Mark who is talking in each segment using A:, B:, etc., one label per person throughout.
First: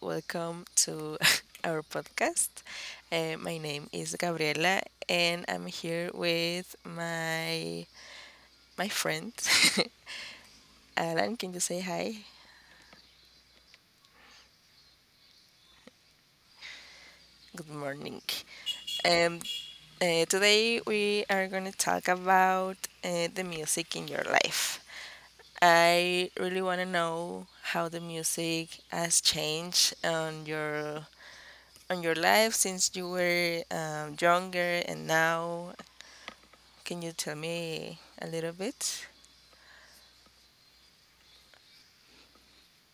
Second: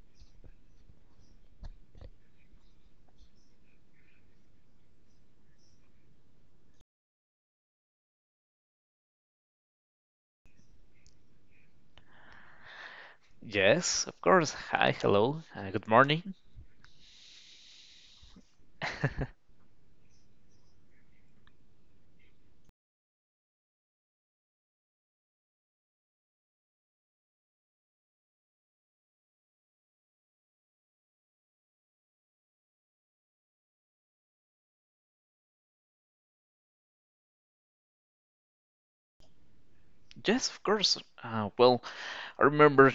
A: welcome to our podcast. My name is Gabriela, and I'm here with my friend Alan. Can you say hi?
B: Yes, of course. Hi, hello, good morning.
A: Good morning. Um, Today we are going to talk about the music in your life. I really want to know how the music has changed on your life since you were younger and now. Can you tell me a little bit?
B: Yes, of course. Uh, well, I remember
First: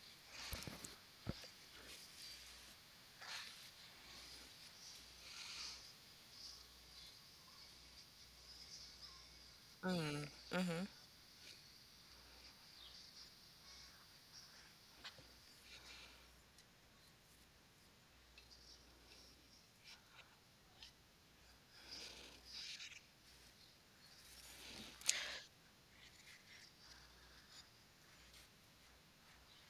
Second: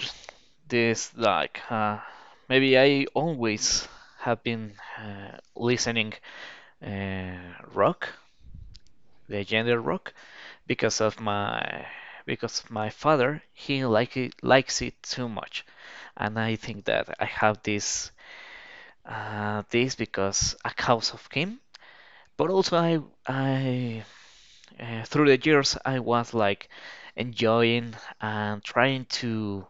B: this like maybe I always have been listening uh, rock, the genre rock,
A: Mm, mm-hmm,
B: because of my father he like it, likes it too much, and I think that I have this because a cause of him. But also I through the years I was like enjoying and trying to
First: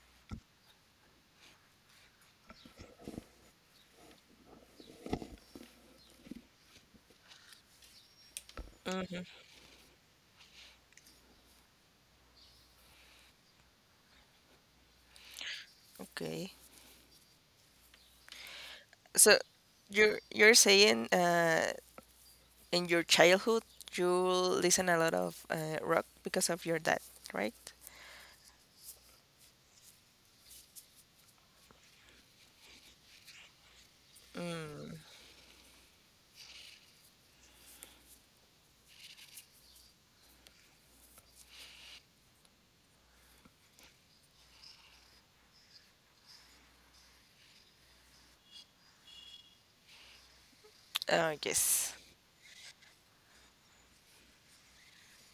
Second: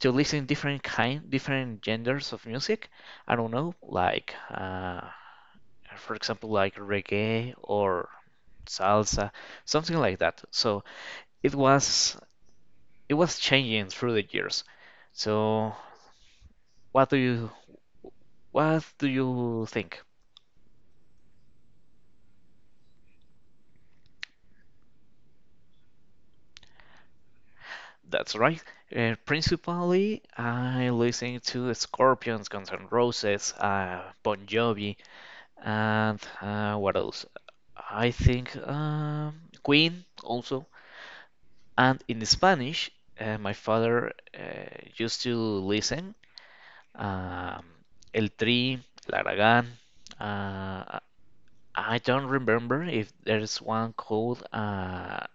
B: to listen different kind different genders of music. I don't know, like for example like reggae or
A: mm-hmm.
B: salsa, something like that. So it was it was changing through the years. So
A: Okay.
B: what do you what do
A: So
B: you think?
A: you're saying in your childhood you listen a lot of rock because of your dad, right?
B: That's right. Principally, I listen to Scorpions, Guns N' Roses, Bon Jovi. And what else? I think Queen also. And in Spanish, my father used to listen um, El Tri, El Aragán. Uh,
A: Yes.
B: I don't remember if there's one called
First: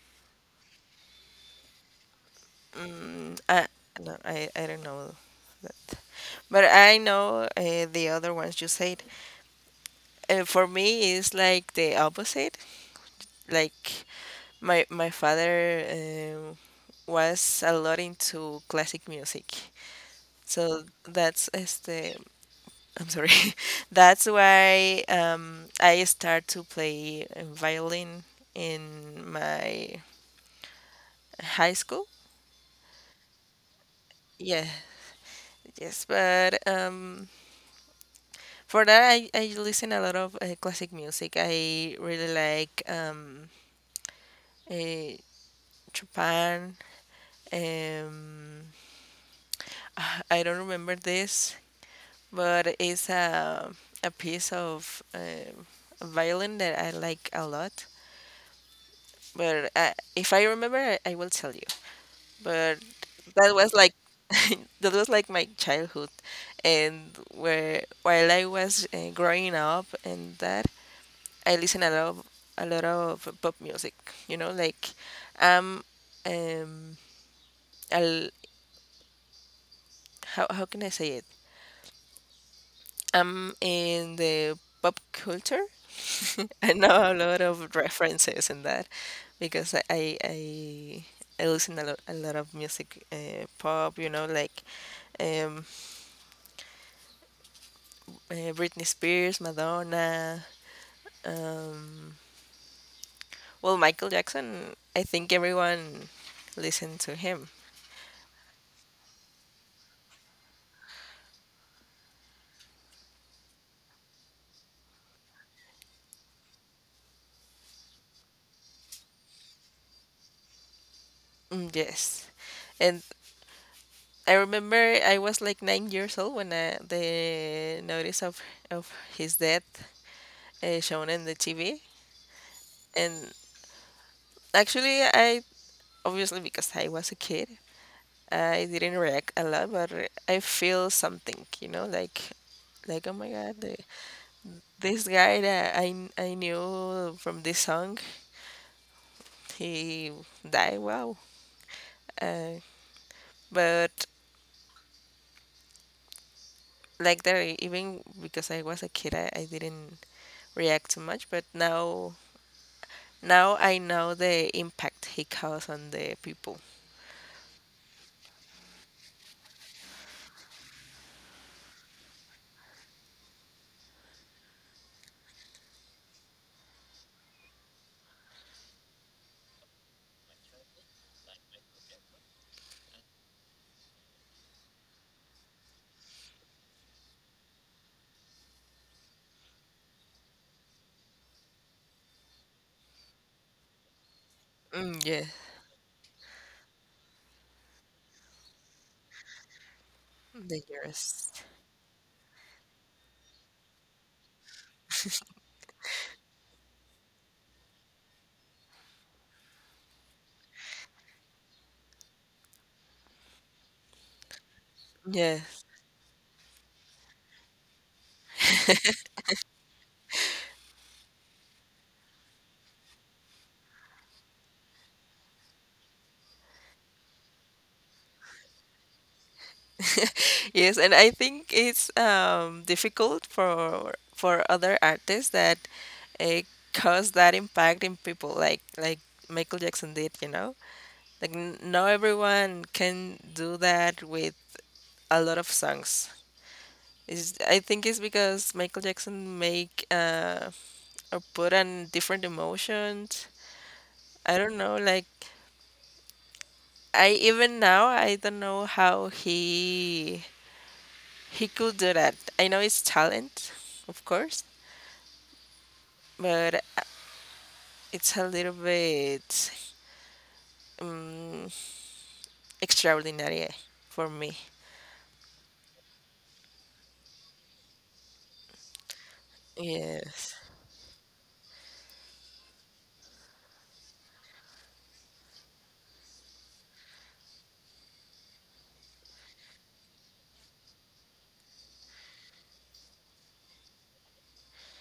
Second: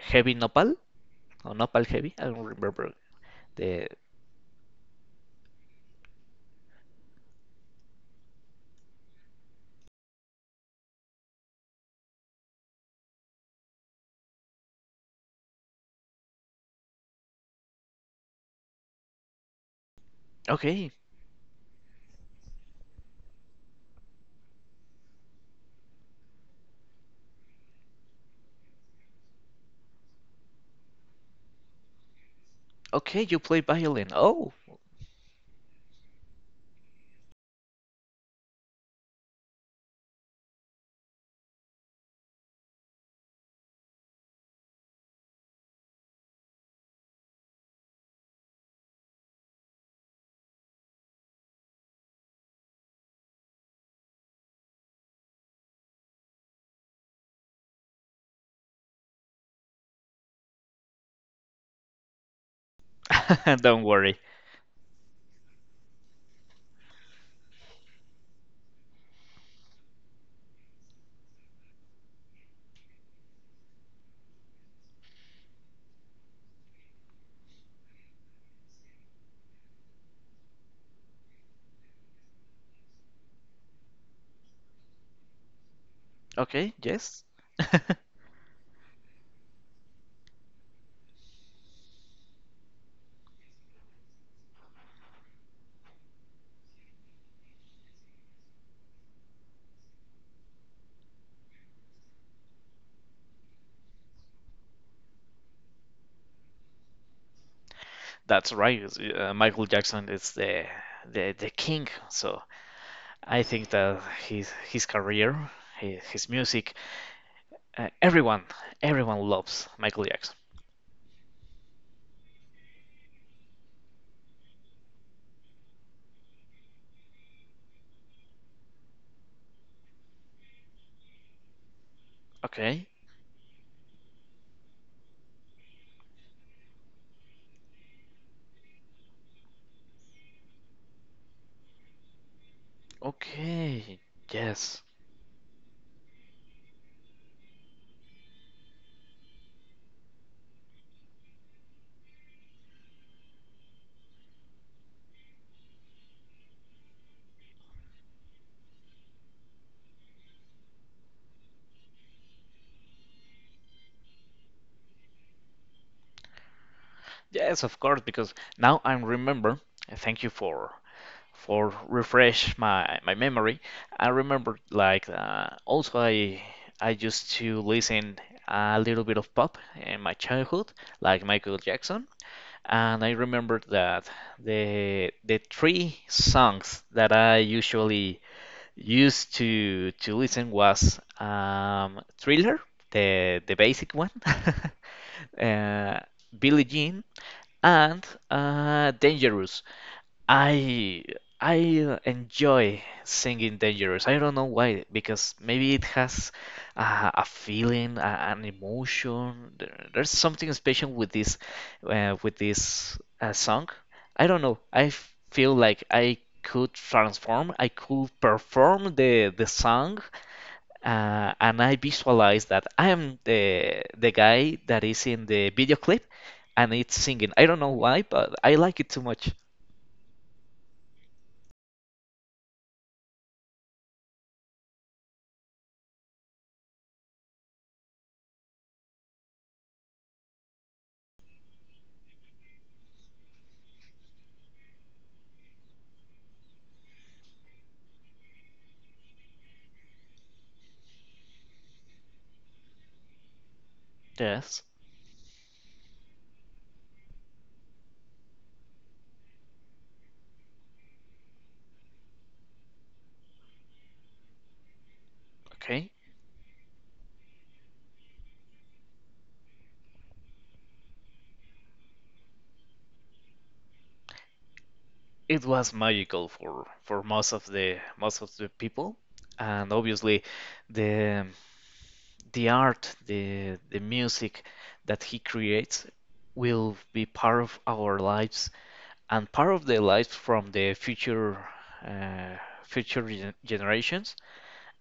B: Heavy Nopal or Nopal Heavy. I don't remember
A: Mm,
B: the.
A: no, I don't know that, but I know the other ones you said. For me, it's like the opposite. Like my father was a lot into classic music. So
B: Okay,
A: that's este I'm sorry. That's why I start to play violin in my high school.
B: okay, you play violin. Oh,
A: Yeah, yes, but for that, I listen a lot of classic music. I really like uh, Chopin. Um, I don't remember this, but it's a piece of violin that I like a lot. But if I remember, I will tell you. But that was
B: don't
A: like
B: worry.
A: that was like my childhood, and where while I was growing up and that, I listen a lot of pop music. Like um um I'll, how can I say it? I'm in the pop culture. I
B: Okay,
A: know a
B: yes.
A: lot of references in that because I listen a lot of music, pop, like um, Britney Spears, Madonna. Um, well, Michael Jackson. I think everyone listened to him.
B: That's right. Michael Jackson is the king. So I think that his career, his music, everyone loves Michael Jackson.
A: Mm, yes. And I remember I was like 9 years old when the notice of his death shown in the TV.
B: Okay,
A: And actually, I, obviously because I was a kid, I didn't react a lot, but I feel something, like oh my God,
B: okay, yes,
A: this guy that I knew from this song, he died. Wow. Uh, but like that, even because I was a kid, I didn't react too much. But now I know the impact he caused on the people.
B: yes, of course. Because now I remember. Thank you for refresh my memory. I remember like also I used to listen a little bit of pop in my childhood, like Michael Jackson. And I remembered that the three songs that I usually used to listen was Thriller, the basic one,
A: Mm, yeah,
B: uh, Billie Jean, and Dangerous. I
A: Dangerous.
B: I enjoy singing Dangerous. I don't know why, because maybe it has a feeling, an emotion. There's something special with this song. I don't know. I f-
A: Yeah.
B: feel like I could transform. I could perform the song, and I visualize that I am the guy that is in the video clip, and it's singing. I don't know why, but I like it too much.
A: Yes, and I think it's difficult for other artists that uh, cause that impact in people, like Michael Jackson did. Like not everyone can do that with a lot of songs. I think it's because Michael Jackson make or put on different emotions. I don't
B: Yes.
A: know, like I even now I don't know how he could do that. I know it's talent, of course,
B: Okay.
A: but it's a little bit um, extraordinary for me.
B: It was magical for most of the people, and obviously
A: Yes,
B: the the art, the music that he creates will be part of our lives and part of the lives from the future uh, future generations,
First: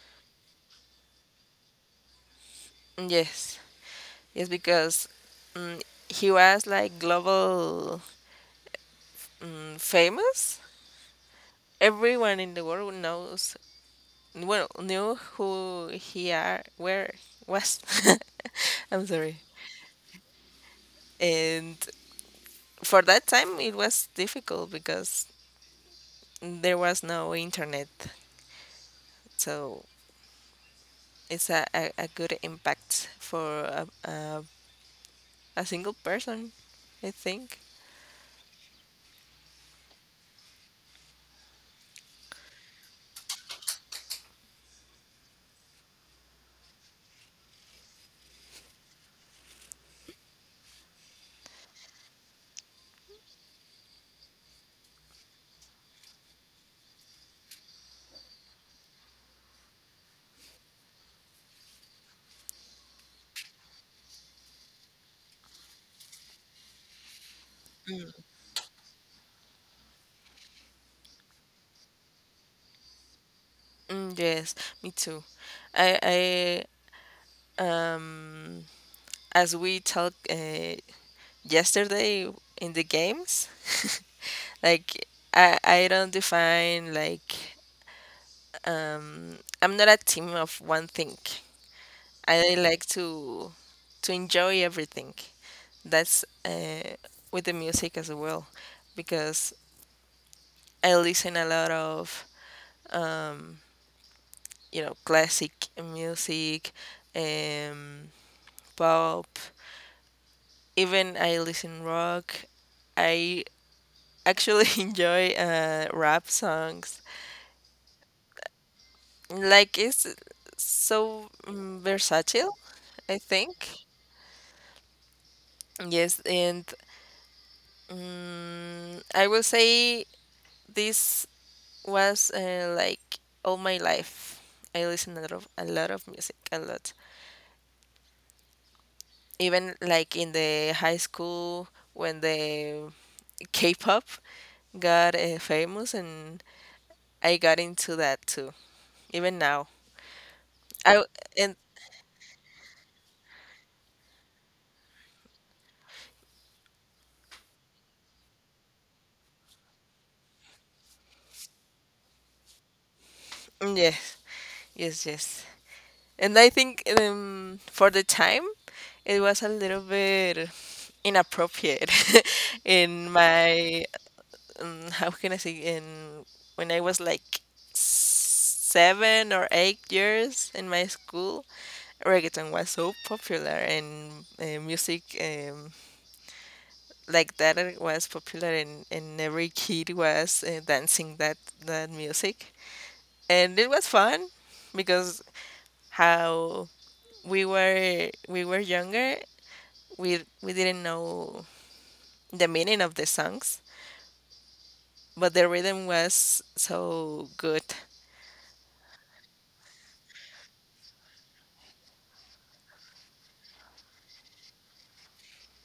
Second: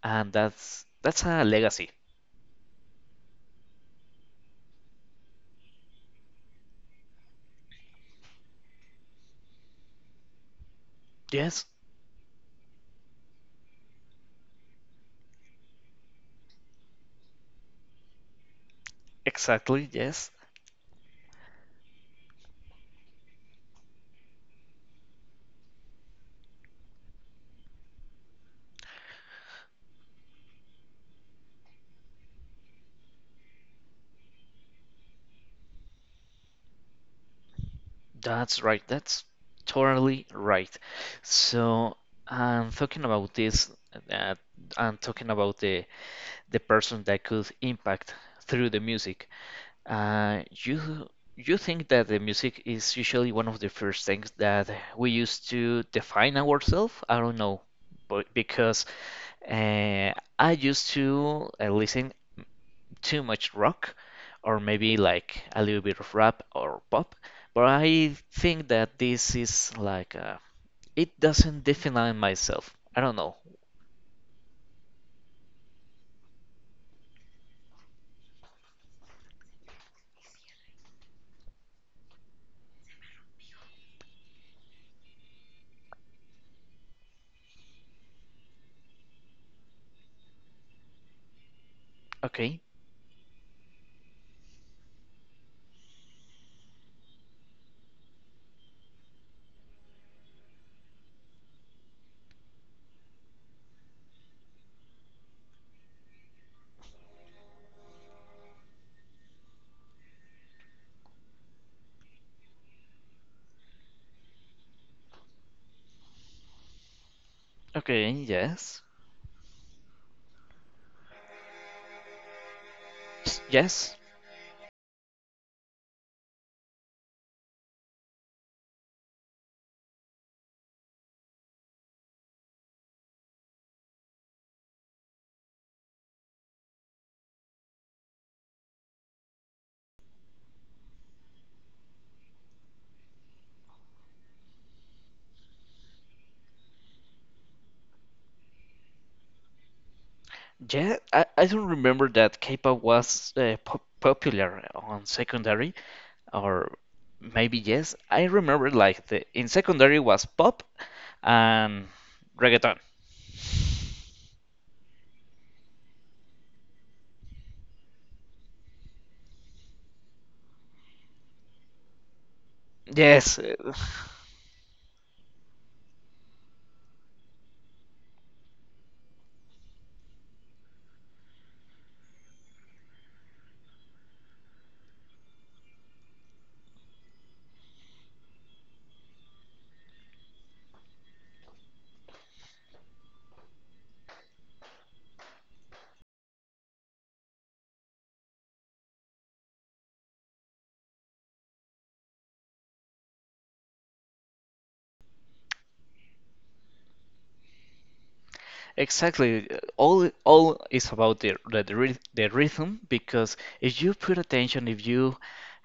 B: and that's a legacy.
A: yes, yes, because um, he was like global famous.
B: Yes,
A: Everyone in the world knows, well, knew who he are, where was. I'm sorry.
B: exactly, yes.
A: And for that time, it was difficult because there was no internet, so it's a good impact for a single person, I think.
B: That's right. That's totally right. So I'm talking about this. Uh, I'm talking about the person that could impact through the music. Uh, you you think that the music is usually one of the first things that we use to define ourselves? I don't know, but because uh, I used to listen too much rock or maybe like a little bit of rap or pop, but I think that this is like it doesn't define myself. I don't know.
A: Mm, yes, me too. I um, as we talked yesterday in the games, like I don't define like um, I'm not a team of one thing. I
B: Okay,
A: like to enjoy everything. That's with the music as well, because I listen a lot of um, classic music, um, pop. Even I listen rock. I actually enjoy rap songs.
B: okay, yes,
A: Like it's so versatile, I think.
B: yes,
A: Yes, and I will say this was like all my life. I listen a lot of music, a lot. Even like in the high school when the K-pop got famous, and I got into that too. Even now,
B: yeah.
A: I
B: I
A: and
B: don't remember that K-pop was po popular on secondary or maybe yes. I remember like the in secondary was pop and reggaeton.
A: yes, yes, yes. And I think for the time, it was a little bit inappropriate in
B: Yes.
A: my how can I say, in when I was like 7 or 8 years in my school, reggaeton was so popular, and music like that, it was popular, and every kid was dancing that music, and it was fun because how we were younger, we didn't know the meaning of the songs, but the rhythm was so good.
B: Exactly. All is about the rhythm because if you put attention, if you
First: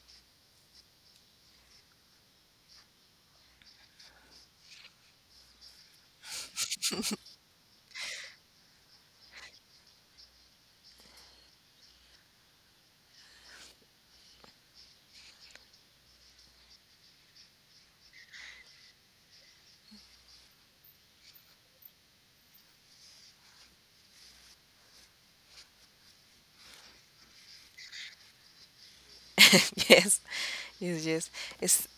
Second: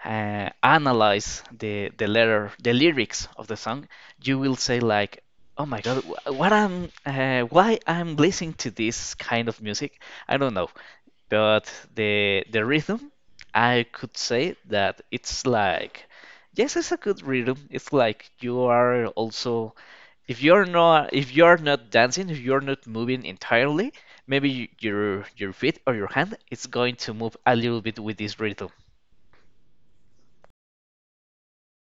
B: analyze the letter, the lyrics of the song, you will say like, "Oh my God, wh- what I'm why I'm listening to this kind of music? I don't know." But the rhythm, I could say that it's like, yes, it's a good rhythm. It's like you are also if you're not dancing if you're not moving entirely, maybe your feet or your hand is going to move a little bit with this rhythm.
A: Yes, yes, yes. it's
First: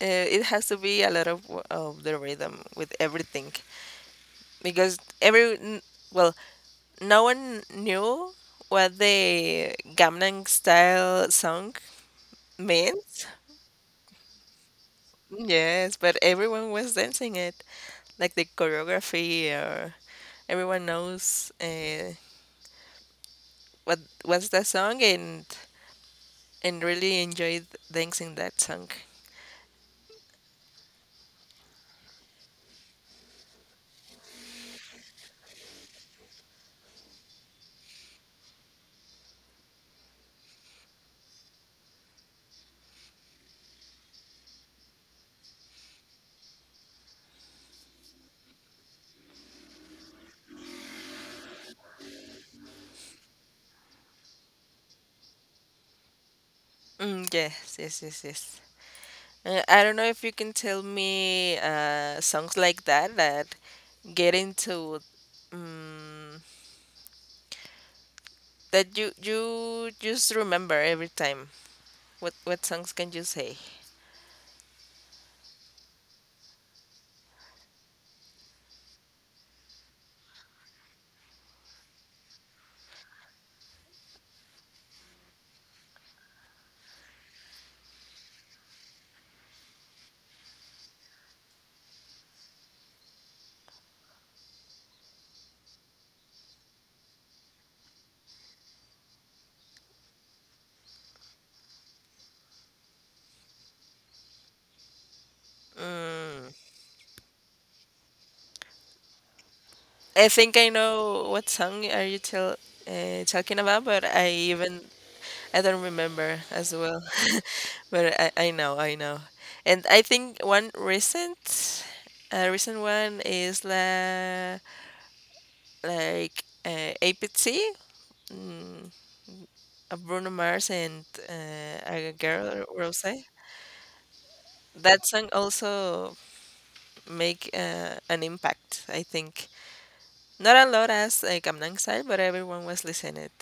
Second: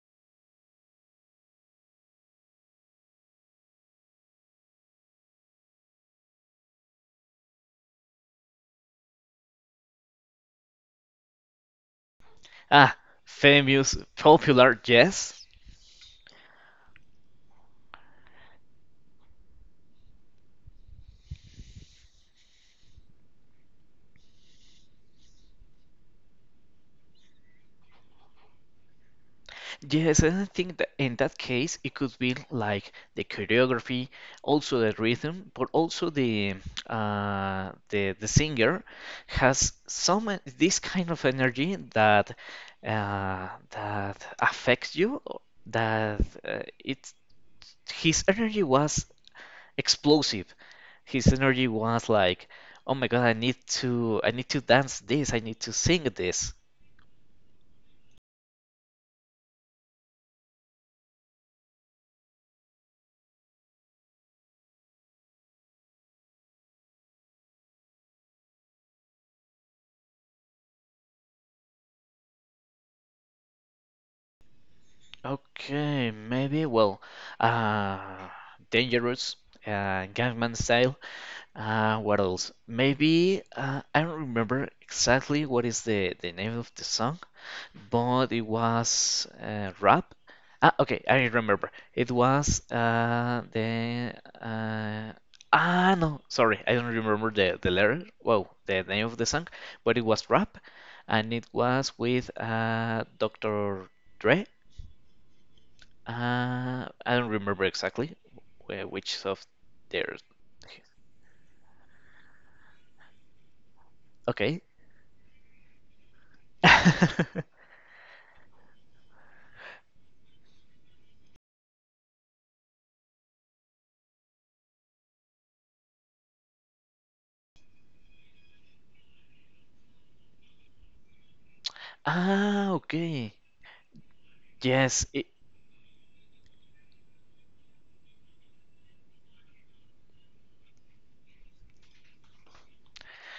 A: it has to be a lot of the rhythm with everything, because well, no one knew what the Gangnam Style song
B: Ah,
A: means.
B: famous, popular, yes,
A: Yes, but everyone was dancing it, like the choreography, or everyone knows what was the song and really enjoyed dancing that song.
B: yes. And I think that in that case it could be like the choreography, also the rhythm, but also the singer has some, this kind of energy that that affects you, that it his energy was explosive. His energy was like, "Oh my God, I need to dance this. I need to sing this."
A: Mm, yes, yes, yes, yes. I don't know if you can tell me songs like that that get into um, that you just remember every time. What songs can you say?
B: Okay, maybe. Well, uh, Dangerous, Gangnam Style. What else? Maybe I don't remember exactly what is the name of the song, but it was rap. Ah, okay, I remember. It was the uh, ah, no, sorry, I don't remember the letter. Wow, the name of the song, but it was rap, and it was with Dr. Dre.
A: Mm,
B: I don't remember exactly where, which of their.
A: I think I know what song are you talking about, but I
B: Okay.
A: even I don't remember as well. But I know, I know. And I think one recent a recent one is like APT, mm, of Bruno Mars and a girl
B: Ah,
A: Rose.
B: okay.
A: That
B: Yes, i
A: song also make an impact, I think. Not a lot as like I'm excited, but everyone was listening it.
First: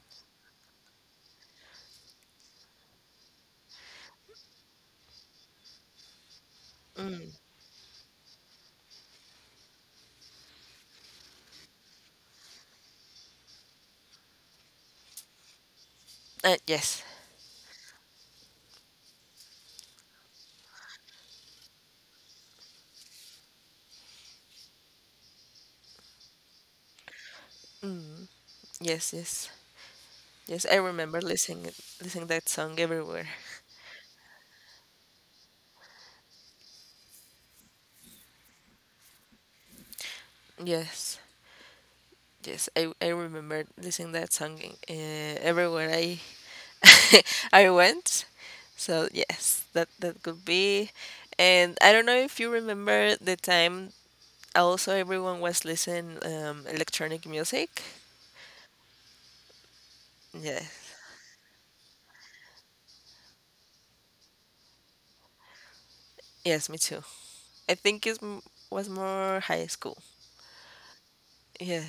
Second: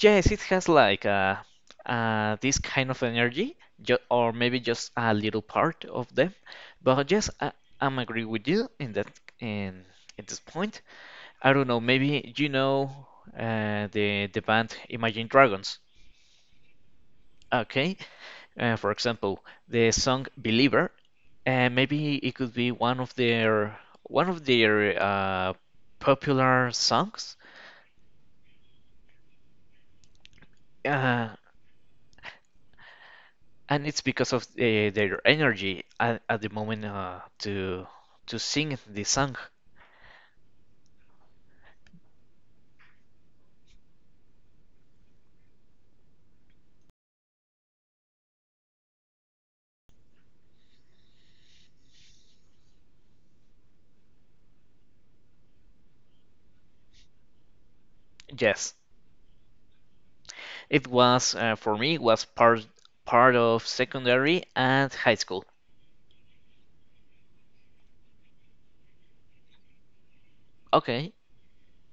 B: Yes, it has like this kind of energy, ju or maybe just a little part of them. But yes,
A: Mm.
B: I'm agree with you in at this point. I don't know, maybe you know the band Imagine Dragons.
A: Yes,
B: Okay, for example, the song "Believer," maybe it could be one of their popular songs.
A: yes, yes, yes. I remember
B: Uh,
A: listening that song everywhere.
B: and it's because of their energy at the moment to sing the song.
A: Yes, yes. I remember listening that song everywhere I I went. So yes, that could be. And I don't know if you remember the time. Also, everyone was listening electronic music.
B: Yes, it
A: Yes,
B: was for me was part of secondary and high school.
A: yes, me too. I think it was more high school.
B: Okay,
A: Yeah.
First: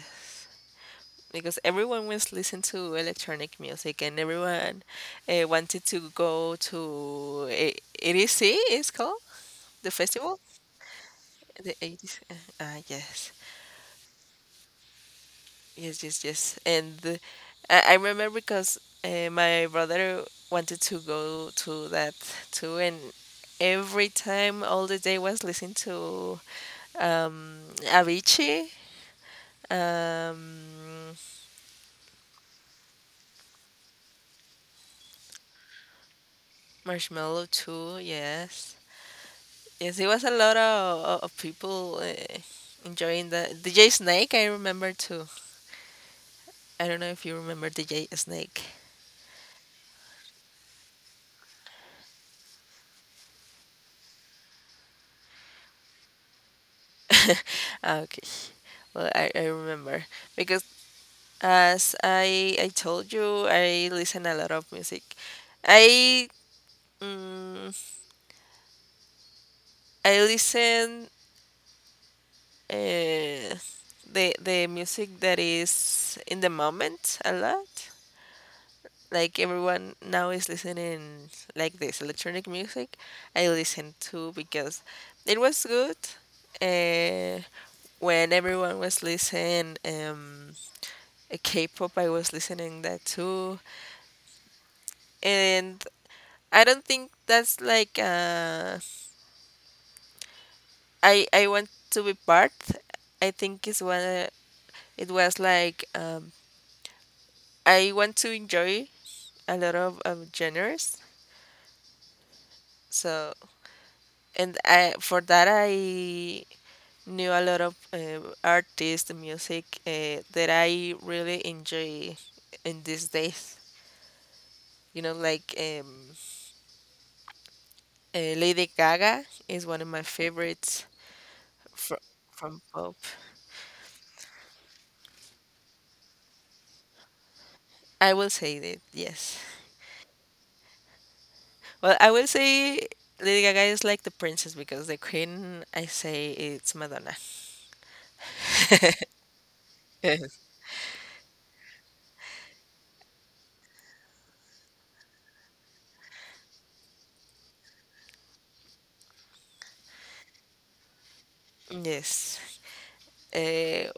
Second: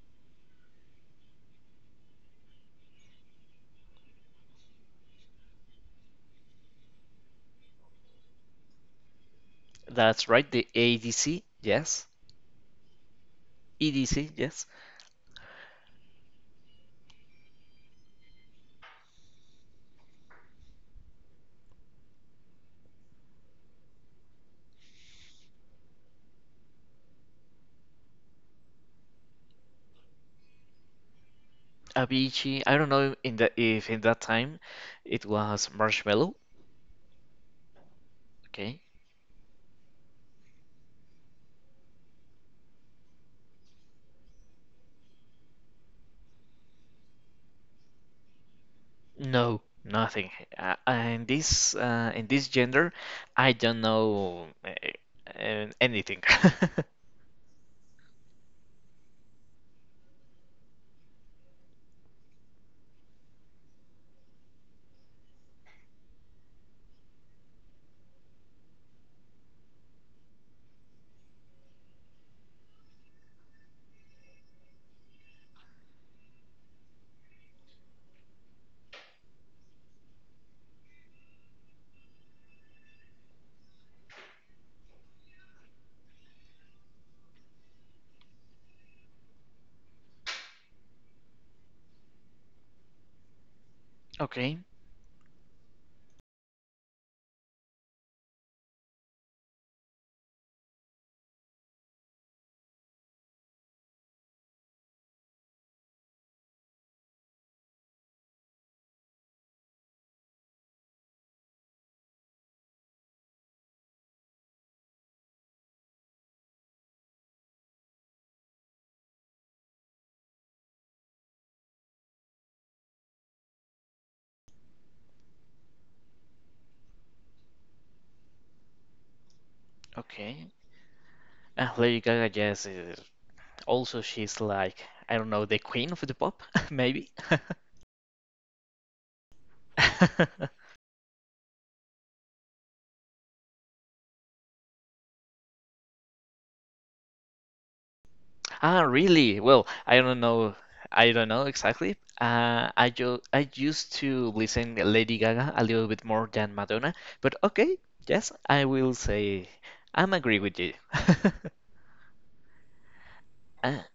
A: Because everyone was listening to electronic music and everyone wanted to go to ADC, it's called the
B: that's
A: festival,
B: right. The ADC,
A: the
B: yes,
A: 80s. Yes,
B: EDC, yes.
A: yes, yes, yes. And I remember because my brother wanted to go to that too, and every time all the day was listening to um, Avicii, um,
B: Avicii. I don't know in the if in that time it was Marshmello.
A: Marshmallow too, yes.
B: Okay,
A: Yes, it was a lot of people enjoying the DJ Snake. I remember too. I don't know if you remember DJ Snake.
B: no, nothing. In this gender, I don't know anything.
A: Okay, well I remember because as I told you, I listen a lot of music. I mm, I listen uh, the music that is in the moment a lot. Like everyone now is listening like this electronic music, I listen to because it was good. uh, when everyone was listening K-pop, I was listening that too.
B: Okay.
A: And I don't think that's like I want to be part. I think it's when it was like I want to enjoy a lot of genres. So, and I for that, I knew a lot of artists, music that I really enjoy in these days. Like Lady Gaga is one of my
B: Okay.
A: favorites
B: And
A: from
B: Lady Gaga,
A: from
B: yes.
A: pop.
B: is- Also, she's like, I don't know, the queen of the pop, maybe?
A: I will say that yes. Well, I will say Lady Gaga is like the princess because the queen I say it's Madonna.
B: Ah, really? Well, I don't know. I don't know exactly. I used to listen Lady Gaga a little bit more than Madonna, but okay, yes, I will say I'm agree with you.
A: Yes. Yes.
B: Uh,
A: Uh,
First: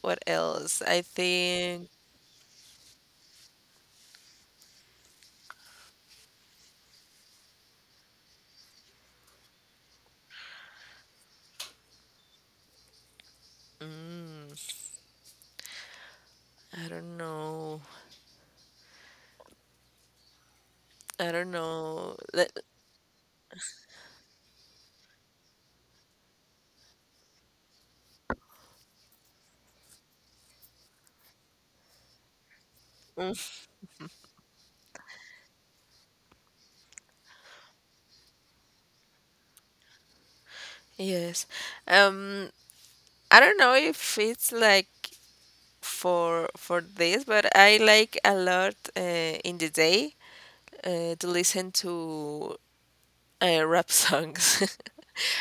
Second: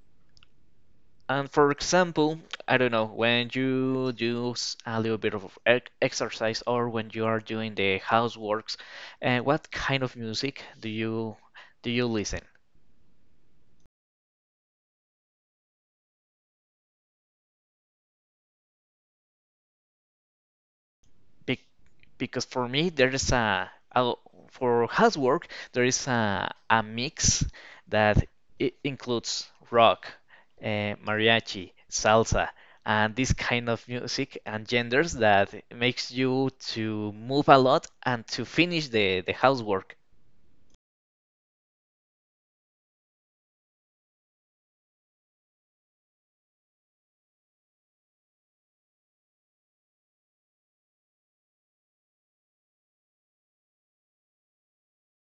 A: what else? I
B: And for
A: think.
B: example, I don't know, when you do a little bit of exercise or when you are doing the houseworks, what kind of music do you listen?
A: Mm, I don't know. I don't
B: Be
A: know.
B: because
A: Let,
B: for me there is a- for housework there is a mix that it includes rock, uh, mariachi, salsa, and this kind of music and genders that makes you to move a lot and to finish the housework.
A: Yes. Um, I don't know if it's like for this, but I like a lot in the day to listen to rap songs.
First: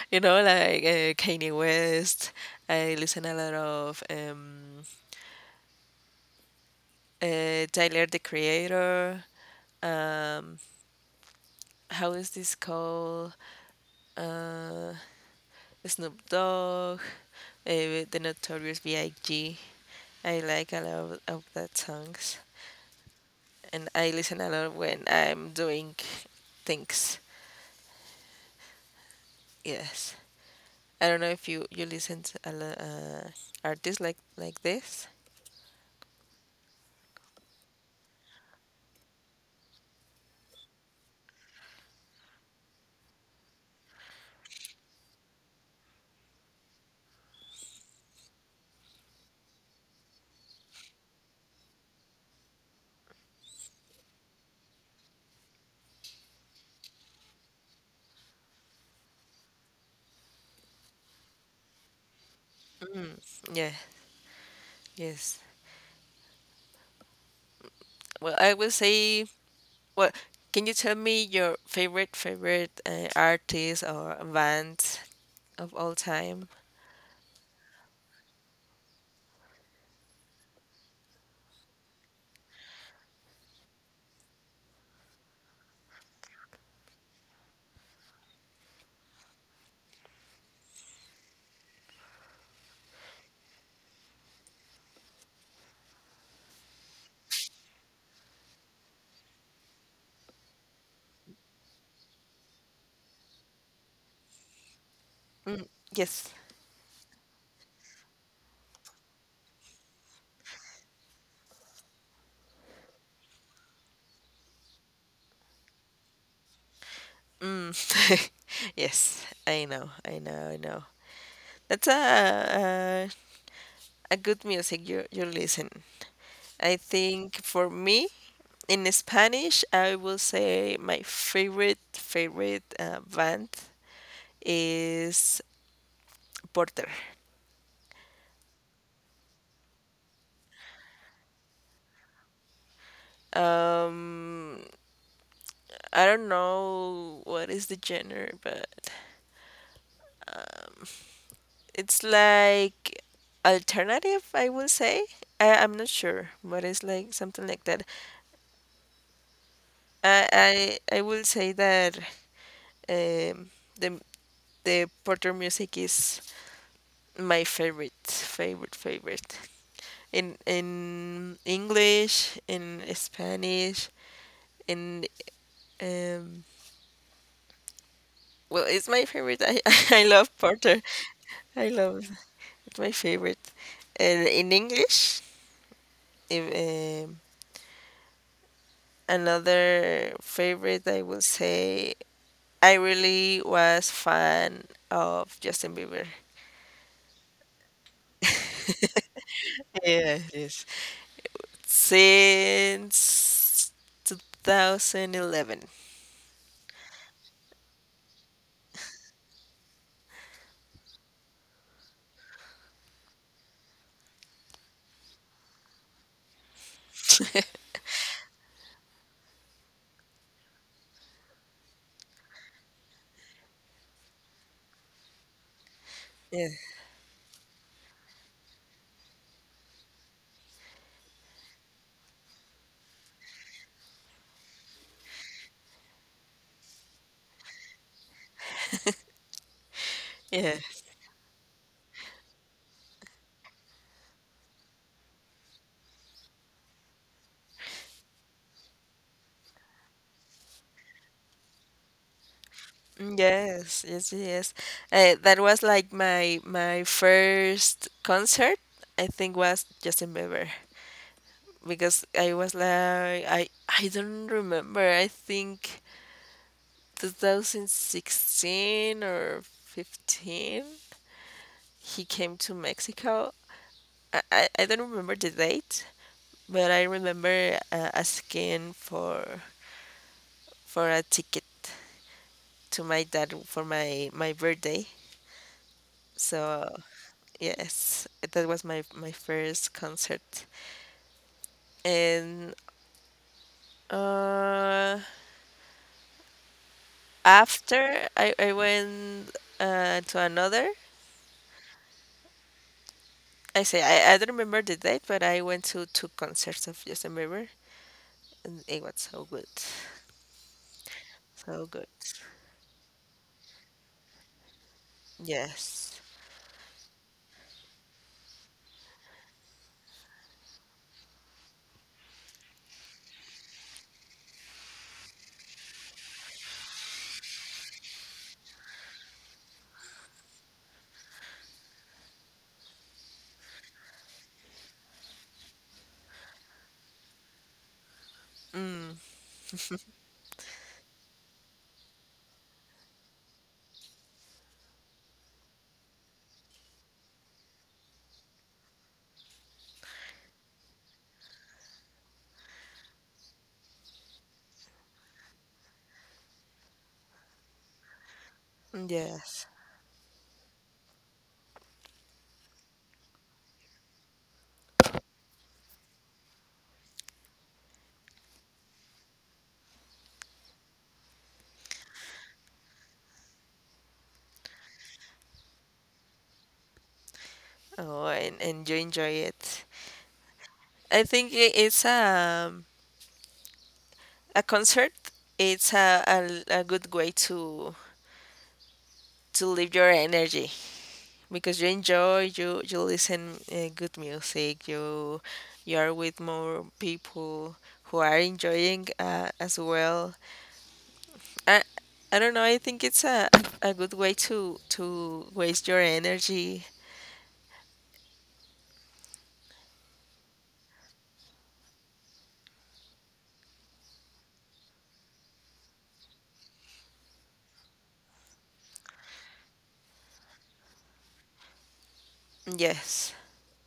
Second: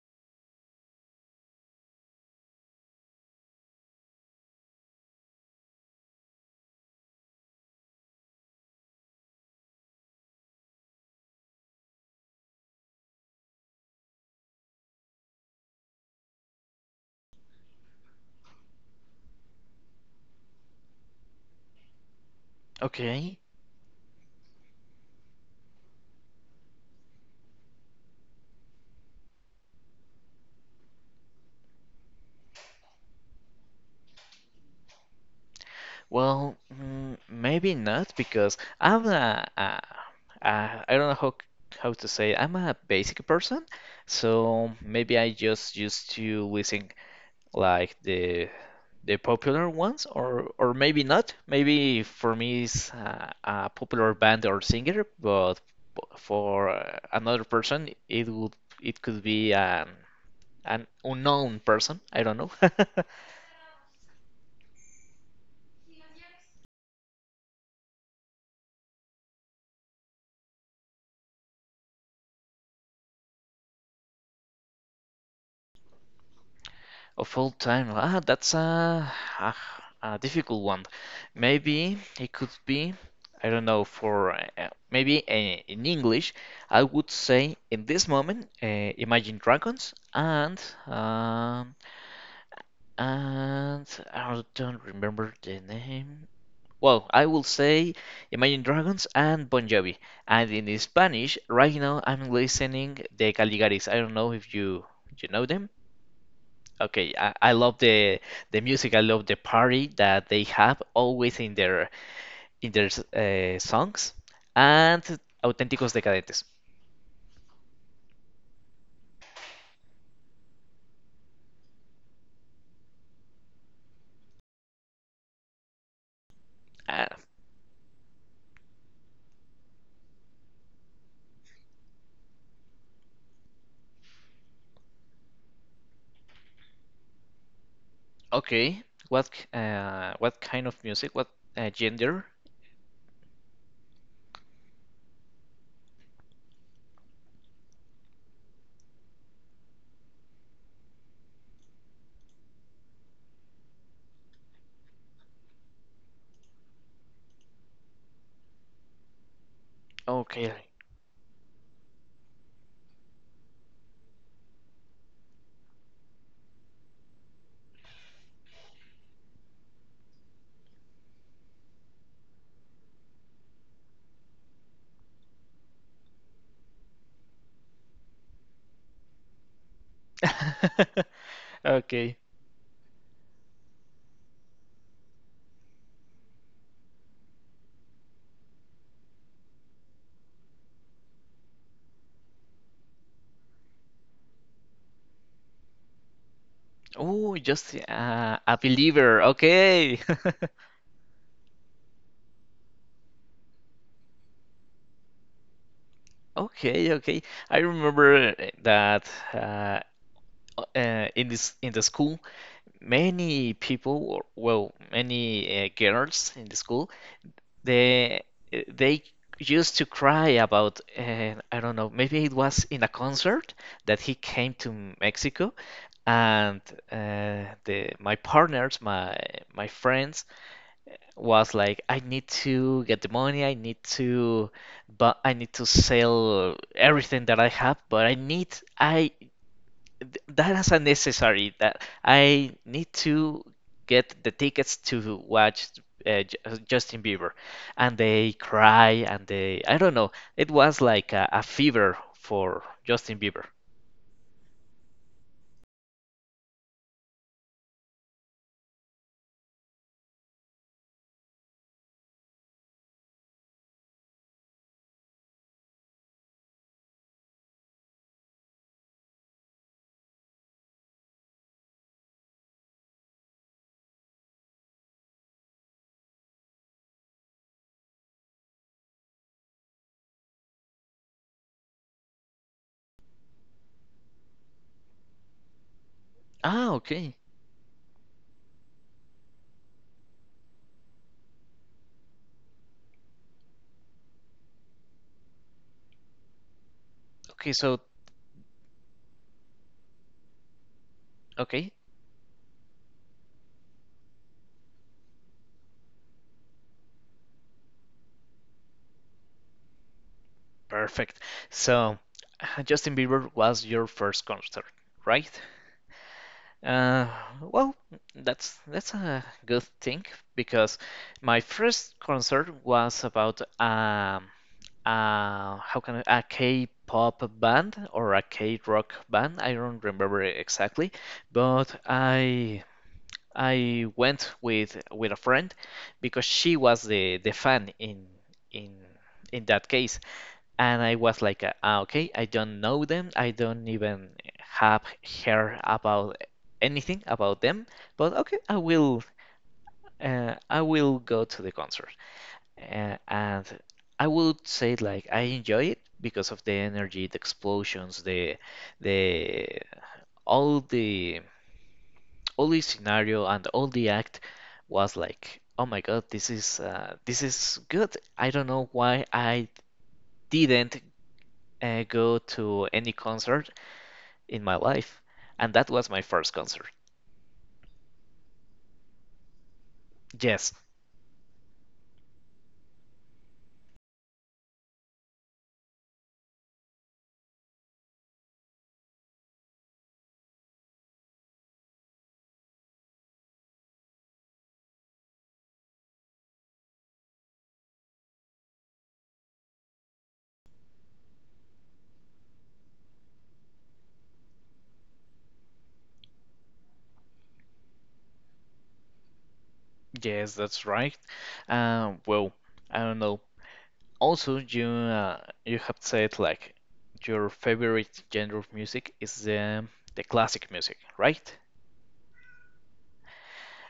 A: Like Kanye West. I listen a lot of Tyler the Creator. Um, how is this called? Uh, Snoop Dogg, The Notorious B.I.G. I G. I like a lot of that songs,
B: Okay.
A: and I listen a lot when I'm doing things. Yes, I don't know if you listen to a lot artists like this.
B: Well, maybe not because I'm a I don't know how to say it. I'm a basic person, so maybe I just used to listen like the popular ones, or maybe not. Maybe for me it's a popular band or singer, but for another person it would it could be an unknown person. I don't know.
A: Yeah, yes. Well, I will say. Well, can you tell me your favorite favorite artist or band of all time?
B: Of all time, ah, that's a a difficult one. Maybe it could be, I don't know, for maybe in English, I would say in this moment, Imagine Dragons and um, and I don't remember the name. Well, I will say Imagine Dragons and Bon Jovi. And in Spanish, right now I'm listening the Caligaris. I don't know if you know
A: Mm,
B: them.
A: yes.
B: Okay, I love the music. I love the party that they have always in their songs and Auténticos Decadentes.
A: Mm. Yes, I know, I know, I know. That's a good music you listen. I
B: Uh,
A: think for me in Spanish, I will say my favorite favorite band is Porter.
B: okay, what kind of music? What gender?
A: Um, I don't know what is the genre, but it's like alternative. I will say I'm not sure, but it's like something like that.
B: Okay,
A: I I I will say that um, the the Porter music is my favorite favorite favorite in English, in Spanish, in um well, it's my favorite. I I love Porter. I love.
B: okay.
A: It's my favorite. And in English, if, another favorite, I will say, I really was fan of Justin Bieber.
B: Oh, just a believer. Okay,
A: Yeah, yes, since 2011.
B: okay, okay. I remember that uh, in the school many people, or well, many girls in the school, they they used to cry about, I don't know, maybe it was in a concert that he came to Mexico,
A: Yeah,
B: and the my partners, my friends, was like, I need to get the money, I need to, but I need to sell everything that I have, but I need, that
A: yeah.
B: is unnecessary. That I need to get the tickets to watch Justin Bieber, and they cry and they, I don't know. It was like a fever for Justin Bieber.
A: Yes, yes, yes. That was like my first concert. I think was Justin Bieber because I was like I don't remember. I think 2016 or 15. He came to Mexico. I don't remember the date, but I remember asking for a ticket to my dad for my birthday.
B: Ah,
A: So.
B: okay,
A: Yes, that was my first concert. And uh
B: okay, so
A: after I went to another.
B: okay,
A: I say, I don't remember the date, but I went to two concerts of Justin Bieber and it was so good.
B: perfect.
A: So good.
B: So Justin Bieber was your first concert, right?
A: Yes.
B: Uh, well, that's a good thing because my first concert was about how can I, a K-pop band or a K-rock band. I don't remember exactly, but I went with a friend because she was the fan in
A: Mm,
B: in that case, and I was like, "Ah, okay, I don't know them. I don't even have heard about anything about them, but okay, I will go to the concert. And I would say like I enjoy it because of the energy, the explosions,
A: yes.
B: the all the all the scenario and all the act was like, oh my God, this is good. I don't know why I didn't go to any concert in my life, and that was my first concert.
A: Oh, and you enjoy it.
B: Yes,
A: I think it's a concert. It's a good way to live your energy. Because you enjoy, you listen good music, you are with more people who are enjoying as well. I, I don't know, I think it's a good way to waste your energy.
B: yes, that's right. Um, well, I don't know. Also, you have said like your favorite genre of music is the classic music, right?
A: Yes,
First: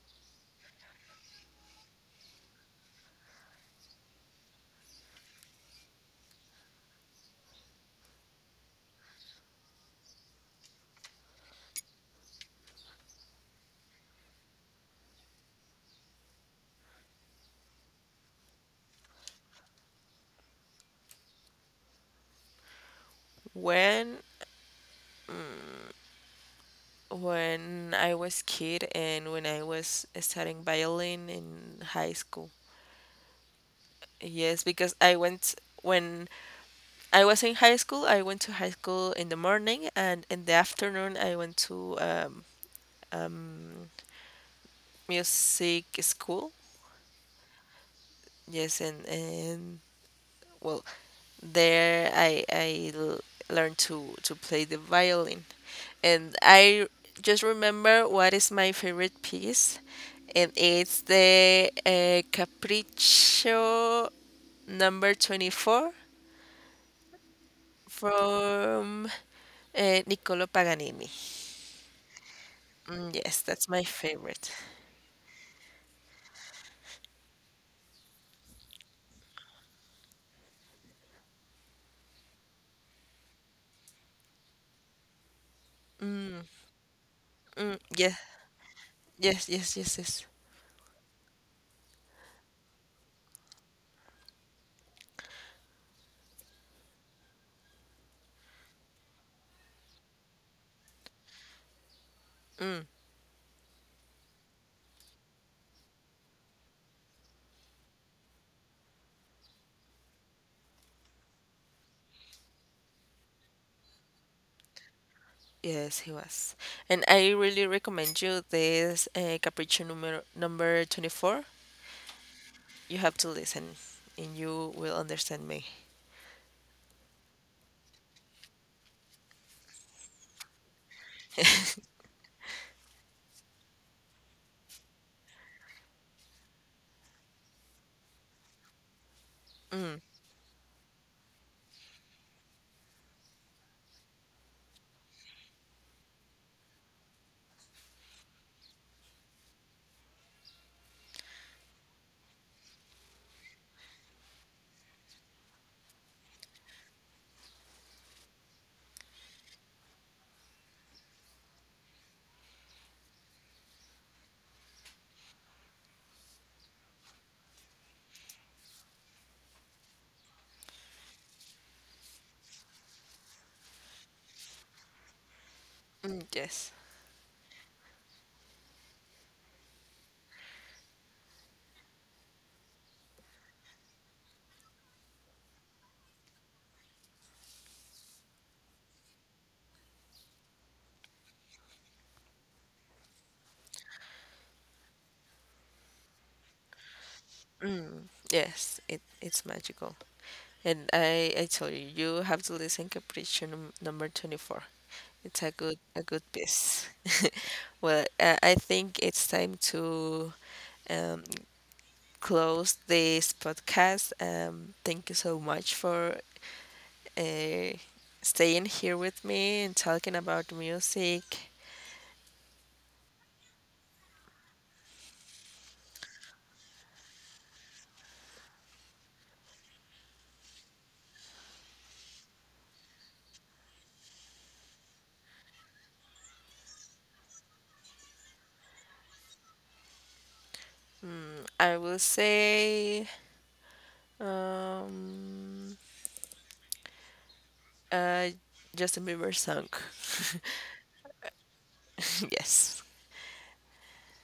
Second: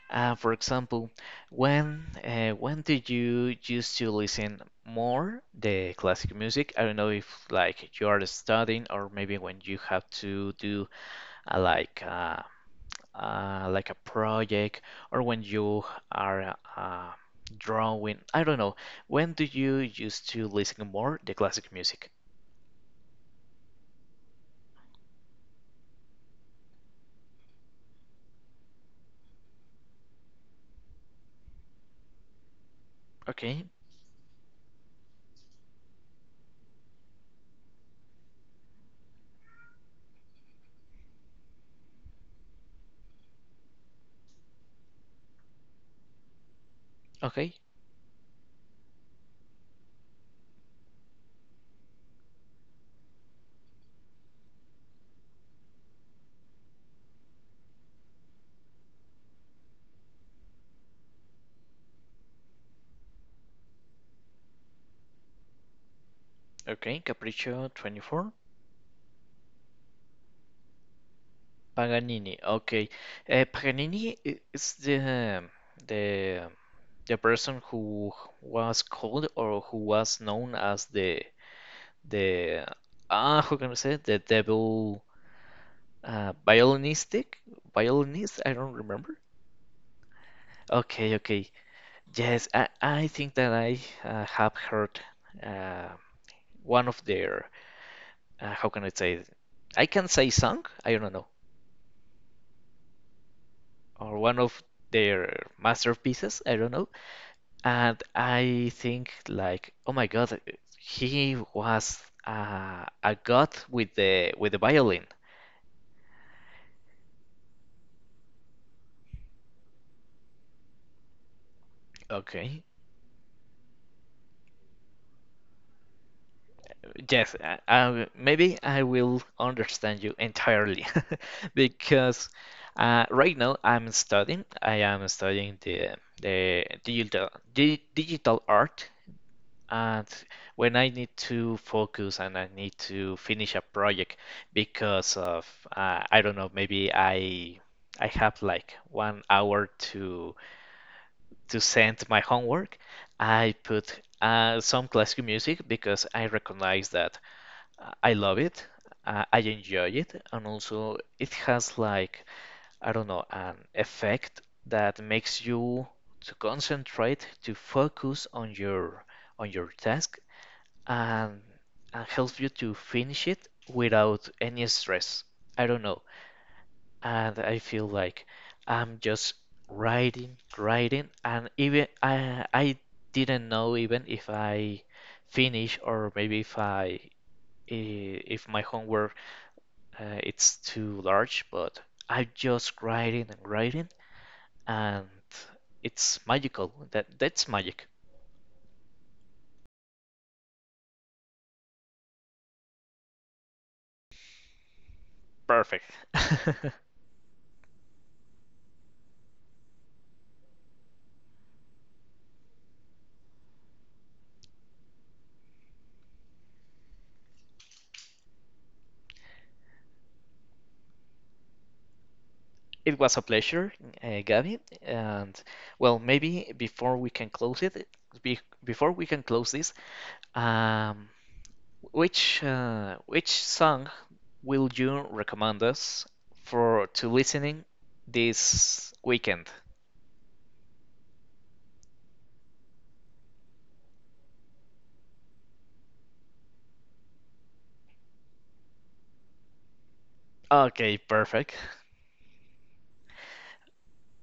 B: For example, when did you used to listen more the classic music? I don't know if like you are studying or maybe when you have to do uh, like uh, like a project or when you are drawing. I don't know. When do you used to listen more the classic music?
A: when when I was kid and when I was studying violin in high school.
B: Okay.
A: Yes, because I went when I was in high school, I went to high school in the morning and in the afternoon I went to um, music school.
B: Okay,
A: Yes, and well, there I learned to play the violin, and I just remember what is my favorite piece, and it's the Capriccio number 24
B: okay, Capriccio 24.
A: from Niccolo Paganini.
B: Paganini, okay.
A: Mm, yes, that's my
B: Paganini
A: favorite.
B: is the the person who was called or who was known as the ah, how can I say it? The devil uh, violinistic
A: Mm, yeah,
B: violinist? I don't remember.
A: yes, yes, yes, yes.
B: Okay, okay, yes, I think that I have heard uh, one of their how can I say it? I can say song. I don't know. Or one of their masterpieces, I don't know. And I think like, oh my God, he was a god with the violin.
A: Yes, he was. And I really recommend you this Capriccio number 24.
B: Okay.
A: You have to listen and you will understand me.
B: Yes, maybe I will understand you entirely because right now I'm studying. I am studying the digital di digital art.
A: Mm,
B: And when I need to focus and I need to finish a project because of I don't know, maybe I have like 1 hour to send my homework, I put some classical music because I recognize that I love it, I enjoy it, and also it has like I don't know an effect that makes you to concentrate, to focus on your task and and helps you to finish it without any stress. I don't know.
A: mm, yes,
B: And I feel like I'm just writing, writing, and even I didn't know even if I finish or maybe if my homework it's too large, but I'm just writing and writing, and it's magical. That's magic.
A: yes, it's magical. And I tell you, you have to listen Capriccio number 24. It's a good
B: Perfect.
A: a good piece. Well, I think it's time to um, close this podcast. Thank you so much for uh, staying here with me and talking about music.
B: It was a pleasure, Gabby. And well, maybe before we can close it, before we can close this, um, which song will you recommend us for to listening this weekend?
A: I will say um, uh, Justin Bieber song.
B: Okay, perfect.
A: Yes.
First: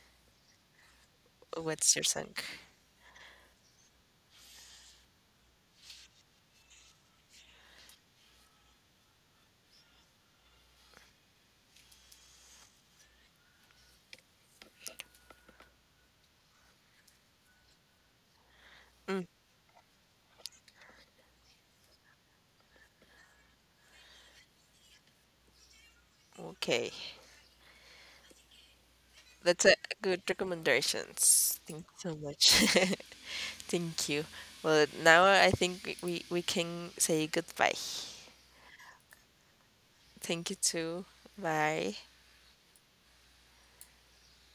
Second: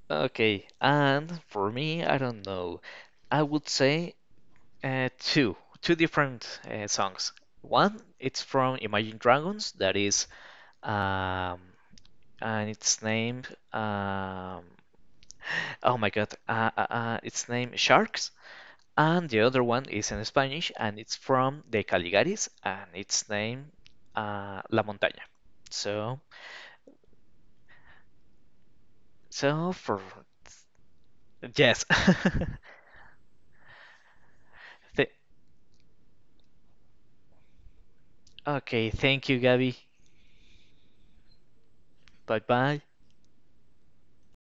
B: Okay, and for
A: What's your
B: me, I
A: song?
B: don't know. I would say uh, two, two different songs. One, it's from Imagine Dragons, that is um, and it's named oh my god, it's named Sharks,
A: Mm,
B: and the other one is in Spanish, and it's from the Caligaris, and it's named La Montaña. So,
A: okay. That's
B: so
A: a
B: for
A: good recommendations.
B: yes.
A: Thank you so much. Thank you. Well, now I think we can say goodbye.
B: Okay, thank you, Gabby.
A: Thank you too. Bye.
B: Bye bye.